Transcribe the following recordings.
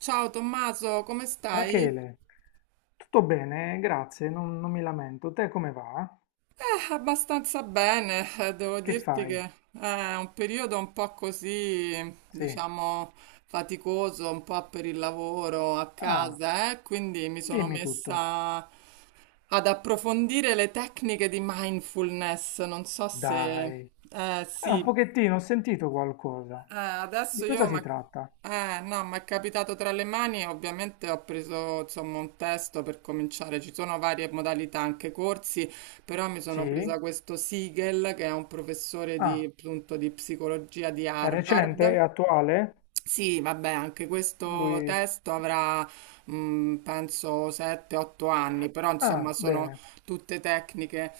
Ciao Tommaso, come stai? Rachele, tutto bene? Grazie, non mi lamento. Te come va? Ah, abbastanza bene, devo Che dirti che fai? è un periodo un po' così, Sì. diciamo, faticoso, un po' per il lavoro a Ah, casa, eh? Quindi mi sono dimmi tutto. messa ad approfondire le tecniche di mindfulness. Non so Dai. se... Eh Un sì. pochettino, ho sentito qualcosa. Di Adesso cosa io, si ma... tratta? No, mi è capitato tra le mani, ovviamente ho preso insomma un testo per cominciare, ci sono varie modalità, anche corsi, però mi sono presa Sì. questo Siegel che è un professore di, Ah, appunto, di psicologia di è recente? È Harvard. attuale? Sì, vabbè, anche questo Lui... testo avrà, penso, 7-8 anni, però insomma Ah, sono bene, tutte tecniche.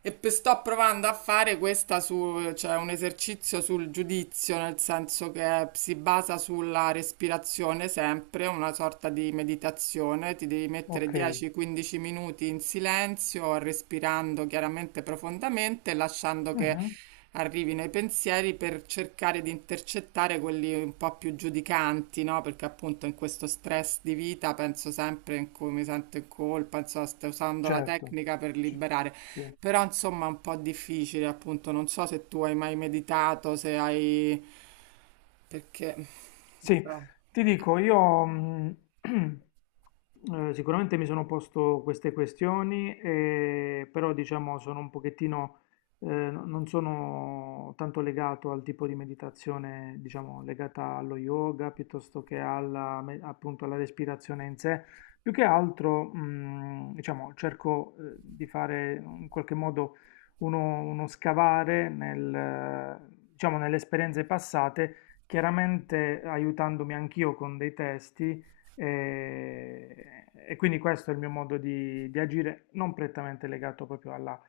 Sto provando a fare questa su, cioè un esercizio sul giudizio, nel senso che si basa sulla respirazione sempre, una sorta di meditazione. Ti devi mettere ok. 10-15 minuti in silenzio, respirando chiaramente profondamente, lasciando che Mhm. arrivino i pensieri per cercare di intercettare quelli un po' più giudicanti, no? Perché appunto in questo stress di vita penso sempre in cui mi sento in colpa, insomma, sto usando la Certo. tecnica per Ci- liberare. Sì. Però insomma è un po' difficile, appunto, non so se tu hai mai meditato, se hai... perché... Sì, ti dico, io sicuramente mi sono posto queste questioni, però diciamo sono un pochettino, non sono tanto legato al tipo di meditazione, diciamo, legata allo yoga piuttosto che alla, appunto alla respirazione in sé. Più che altro, diciamo, cerco, di fare in qualche modo uno scavare nel, diciamo, nelle esperienze passate, chiaramente aiutandomi anch'io con dei testi e quindi questo è il mio modo di agire, non prettamente legato proprio alla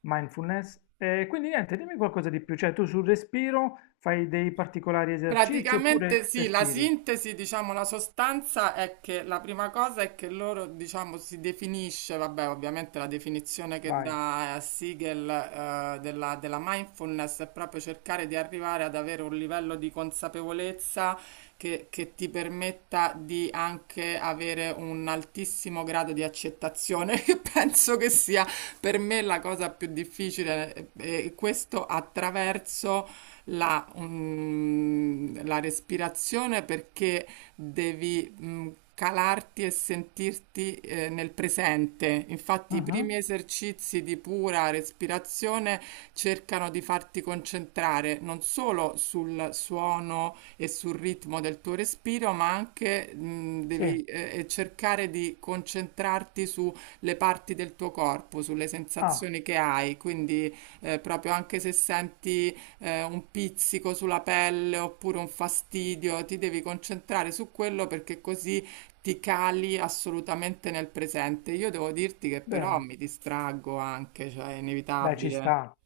mindfulness. E quindi niente, dimmi qualcosa di più, cioè tu sul respiro fai dei particolari esercizi Praticamente oppure sì, la respiri? sintesi, diciamo, la sostanza è che la prima cosa è che loro, diciamo, si definisce, vabbè, ovviamente la definizione che Vai. dà Siegel della, della mindfulness è proprio cercare di arrivare ad avere un livello di consapevolezza che ti permetta di anche avere un altissimo grado di accettazione, che penso che sia per me la cosa più difficile, e questo attraverso la, la respirazione perché devi calarti e sentirti, nel presente. Infatti, i primi Mhm. esercizi di pura respirazione cercano di farti concentrare non solo sul suono e sul ritmo del tuo respiro, ma anche, Sì, devi, cercare di concentrarti sulle parti del tuo corpo, sulle ah, sensazioni che hai. Quindi, proprio anche se senti, un pizzico sulla pelle oppure un fastidio, ti devi concentrare su quello perché così ti cali assolutamente nel presente. Io devo dirti che però bene. mi distraggo anche, cioè è Beh, ci inevitabile. sta.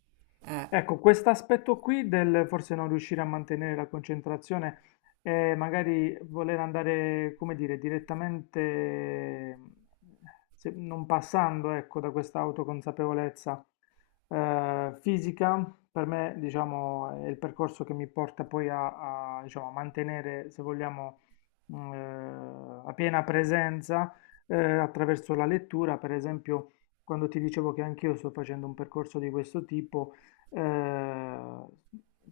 Eh. Ecco, quest'aspetto qui del forse non riuscire a mantenere la concentrazione e magari voler andare, come dire, direttamente, non passando, ecco, da questa autoconsapevolezza fisica, per me, diciamo, è il percorso che mi porta poi diciamo, a mantenere, se vogliamo, a piena presenza attraverso la lettura, per esempio, quando ti dicevo che anch'io sto facendo un percorso di questo tipo, eh,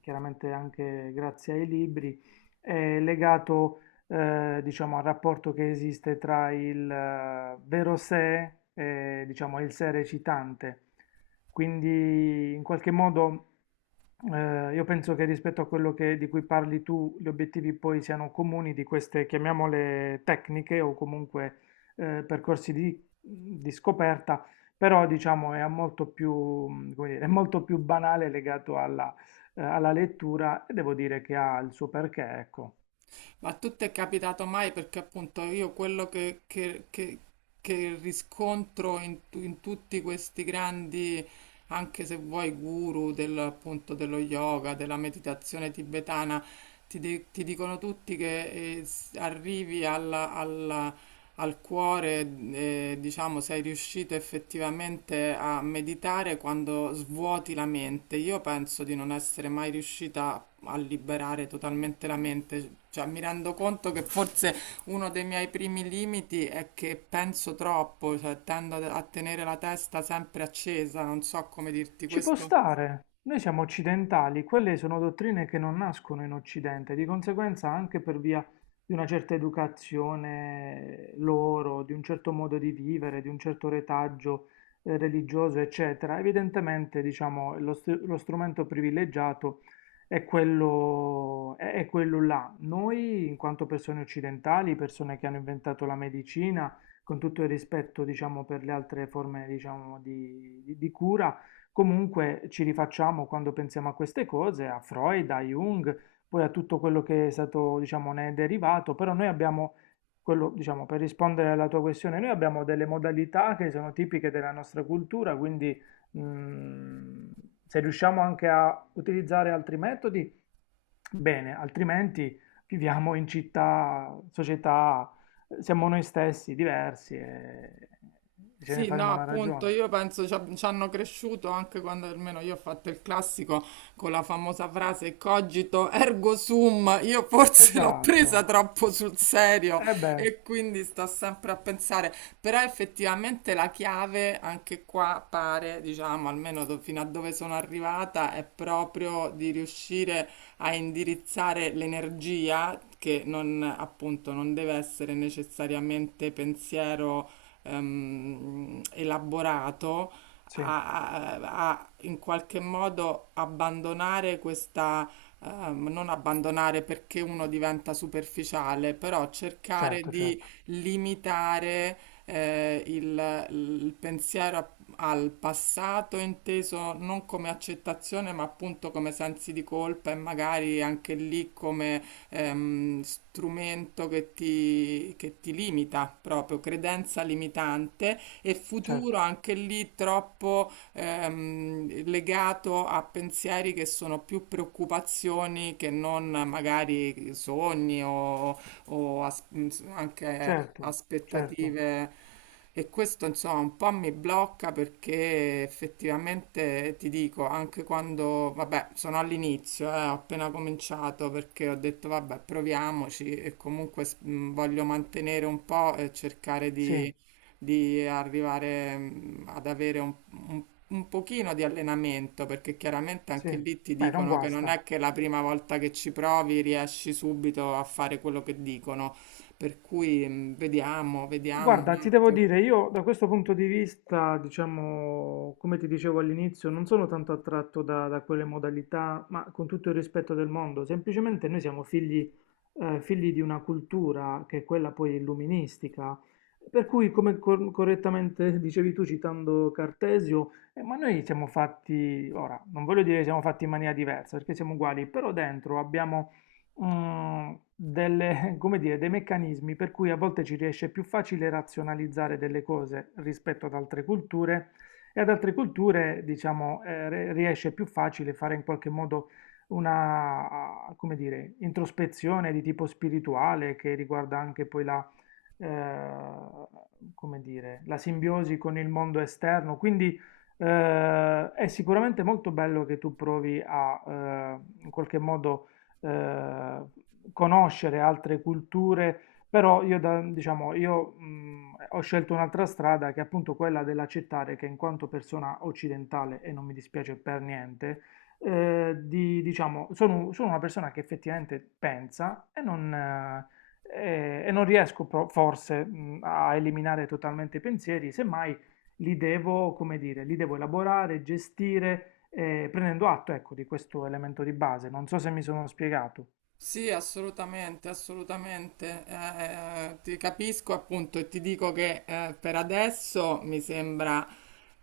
chiaramente anche grazie ai libri, è legato, diciamo, al rapporto che esiste tra il vero sé e, diciamo, il sé recitante. Quindi, in qualche modo, io penso che rispetto a quello di cui parli tu, gli obiettivi poi siano comuni di queste, chiamiamole tecniche o comunque percorsi di scoperta, però diciamo è molto più, come dire, è molto più banale legato alla, alla lettura, e devo dire che ha il suo perché, ecco. Ma a tu ti è capitato mai? Perché appunto io quello che, che riscontro in, in tutti questi grandi, anche se vuoi, guru del, appunto, dello yoga, della meditazione tibetana, ti dicono tutti che, arrivi al cuore, diciamo, sei riuscito effettivamente a meditare quando svuoti la mente. Io penso di non essere mai riuscita a liberare totalmente la mente. Cioè, mi rendo conto che forse uno dei miei primi limiti è che penso troppo, cioè tendo a tenere la testa sempre accesa, non so come dirti Ci può questo. stare. Noi siamo occidentali, quelle sono dottrine che non nascono in Occidente, di conseguenza anche per via di una certa educazione loro, di un certo modo di vivere, di un certo retaggio religioso, eccetera. Evidentemente, diciamo, lo strumento privilegiato è quello, è quello là. Noi, in quanto persone occidentali, persone che hanno inventato la medicina, con tutto il rispetto, diciamo, per le altre forme, diciamo, di cura, comunque ci rifacciamo quando pensiamo a queste cose, a Freud, a Jung, poi a tutto quello che è stato, diciamo, ne è derivato, però noi abbiamo, quello, diciamo, per rispondere alla tua questione, noi abbiamo delle modalità che sono tipiche della nostra cultura, quindi mm, se riusciamo anche a utilizzare altri metodi, bene, altrimenti viviamo in città, società, siamo noi stessi diversi e ce ne Sì, no, faremo una appunto, ragione. io penso ci hanno cresciuto anche quando almeno io ho fatto il classico con la famosa frase cogito ergo sum, io forse l'ho presa Esatto. troppo sul serio E beh. e quindi sto sempre a pensare, però effettivamente la chiave anche qua pare, diciamo, fino a dove sono arrivata, è proprio di riuscire a indirizzare l'energia che non, appunto, non deve essere necessariamente pensiero, elaborato, Sì, a in qualche modo abbandonare questa, non abbandonare perché uno diventa superficiale, però cercare certo, di certo, limitare, il pensiero al passato inteso non come accettazione, ma appunto come sensi di colpa e magari anche lì come, strumento che ti limita proprio, credenza limitante e futuro certo, anche lì troppo, legato a pensieri che sono più preoccupazioni che non magari sogni o o as- anche certo, certo, aspettative. E questo insomma un po' mi blocca perché effettivamente ti dico, anche quando, vabbè, sono all'inizio, ho appena cominciato perché ho detto vabbè, proviamoci e comunque voglio mantenere un po' e cercare sì, di arrivare, ad avere un un pochino di allenamento, perché chiaramente sì, anche lì ti beh, non dicono che non guasta. è che la prima volta che ci provi riesci subito a fare quello che dicono, per cui, vediamo, vediamo un Guarda, ti devo attimo. dire, io da questo punto di vista, diciamo, come ti dicevo all'inizio, non sono tanto attratto da quelle modalità, ma con tutto il rispetto del mondo, semplicemente noi siamo figli, figli di una cultura che è quella poi illuministica, per cui, come correttamente dicevi tu citando Cartesio, ma noi siamo fatti, ora, non voglio dire siamo fatti in maniera diversa, perché siamo uguali, però dentro abbiamo delle, come dire, dei meccanismi per cui a volte ci riesce più facile razionalizzare delle cose rispetto ad altre culture, e ad altre culture, diciamo, riesce più facile fare in qualche modo una, come dire, introspezione di tipo spirituale che riguarda anche poi la, come dire, la simbiosi con il mondo esterno. Quindi è sicuramente molto bello che tu provi a, in qualche modo, eh, conoscere altre culture, però io, diciamo, io ho scelto un'altra strada che è appunto quella dell'accettare che in quanto persona occidentale, e non mi dispiace per niente, diciamo, sono una persona che effettivamente pensa e non, e non riesco pro- forse a eliminare totalmente i pensieri, semmai li devo elaborare, gestire, prendendo atto, ecco, di questo elemento di base. Non so se mi sono spiegato, Sì, assolutamente, assolutamente. Ti capisco appunto e ti dico che, per adesso mi sembra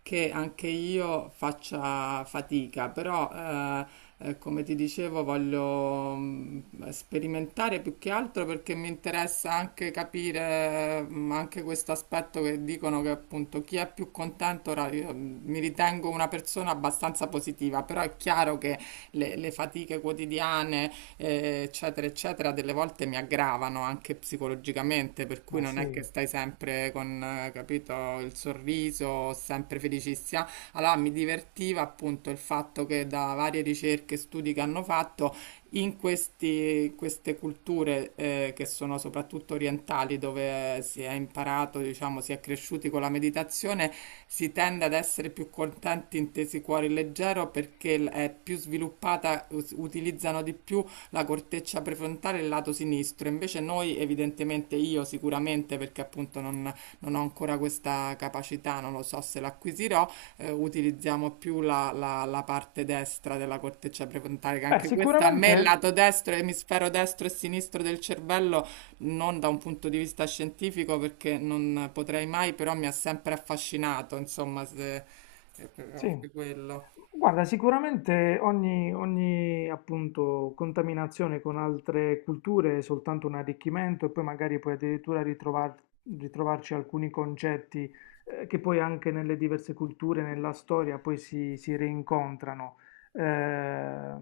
che anche io faccia fatica, però, come ti dicevo voglio, sperimentare più che altro perché mi interessa anche capire, anche questo aspetto che dicono che appunto chi è più contento, ora io, mi ritengo una persona abbastanza positiva, però è chiaro che le fatiche quotidiane, eccetera, eccetera, delle volte mi aggravano anche psicologicamente, per cui ma non è che sì. stai sempre con, capito, il sorriso, sempre felicissima. Allora mi divertiva appunto il fatto che da varie ricerche e studi che hanno fatto in queste culture, che sono soprattutto orientali, dove si è imparato, diciamo, si è cresciuti con la meditazione, si tende ad essere più contenti, intesi cuore leggero, perché è più sviluppata, utilizzano di più la corteccia prefrontale e il lato sinistro. Invece noi, evidentemente io sicuramente, perché appunto non, non ho ancora questa capacità, non lo so se l'acquisirò, utilizziamo più la, la parte destra della corteccia prefrontale, che Beh, anche questa a me il sicuramente lato destro, emisfero destro e sinistro del cervello, non da un punto di vista scientifico, perché non potrei mai, però mi ha sempre affascinato, insomma, se, è proprio anche sì. quello. Guarda, sicuramente ogni, appunto, contaminazione con altre culture è soltanto un arricchimento, e poi magari puoi addirittura ritrovarci alcuni concetti che poi anche nelle diverse culture, nella storia, poi si rincontrano. Eh, eh,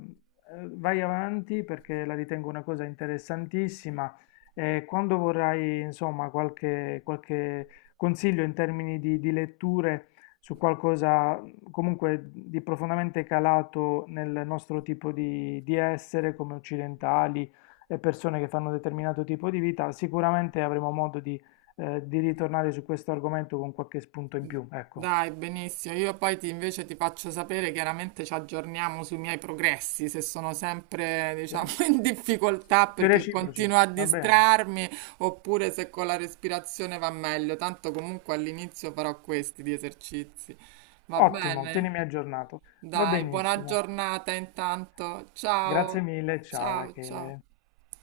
vai avanti perché la ritengo una cosa interessantissima, e quando vorrai, insomma, qualche consiglio in termini di letture su qualcosa comunque di profondamente calato nel nostro tipo di essere come occidentali e persone che fanno un determinato tipo di vita, sicuramente avremo modo di ritornare su questo argomento con qualche spunto in più, ecco, Dai, benissimo. Io poi invece ti faccio sapere, chiaramente ci aggiorniamo sui miei progressi, se sono sempre, diciamo, sui in difficoltà perché reciproci, continuo a va bene? distrarmi, oppure se con la respirazione va meglio. Tanto comunque all'inizio farò questi di esercizi. Va Ottimo, bene? tienimi aggiornato, va Dai, buona benissimo. giornata intanto. Ciao. Grazie mille, ciao Ciao, ciao. Rachele.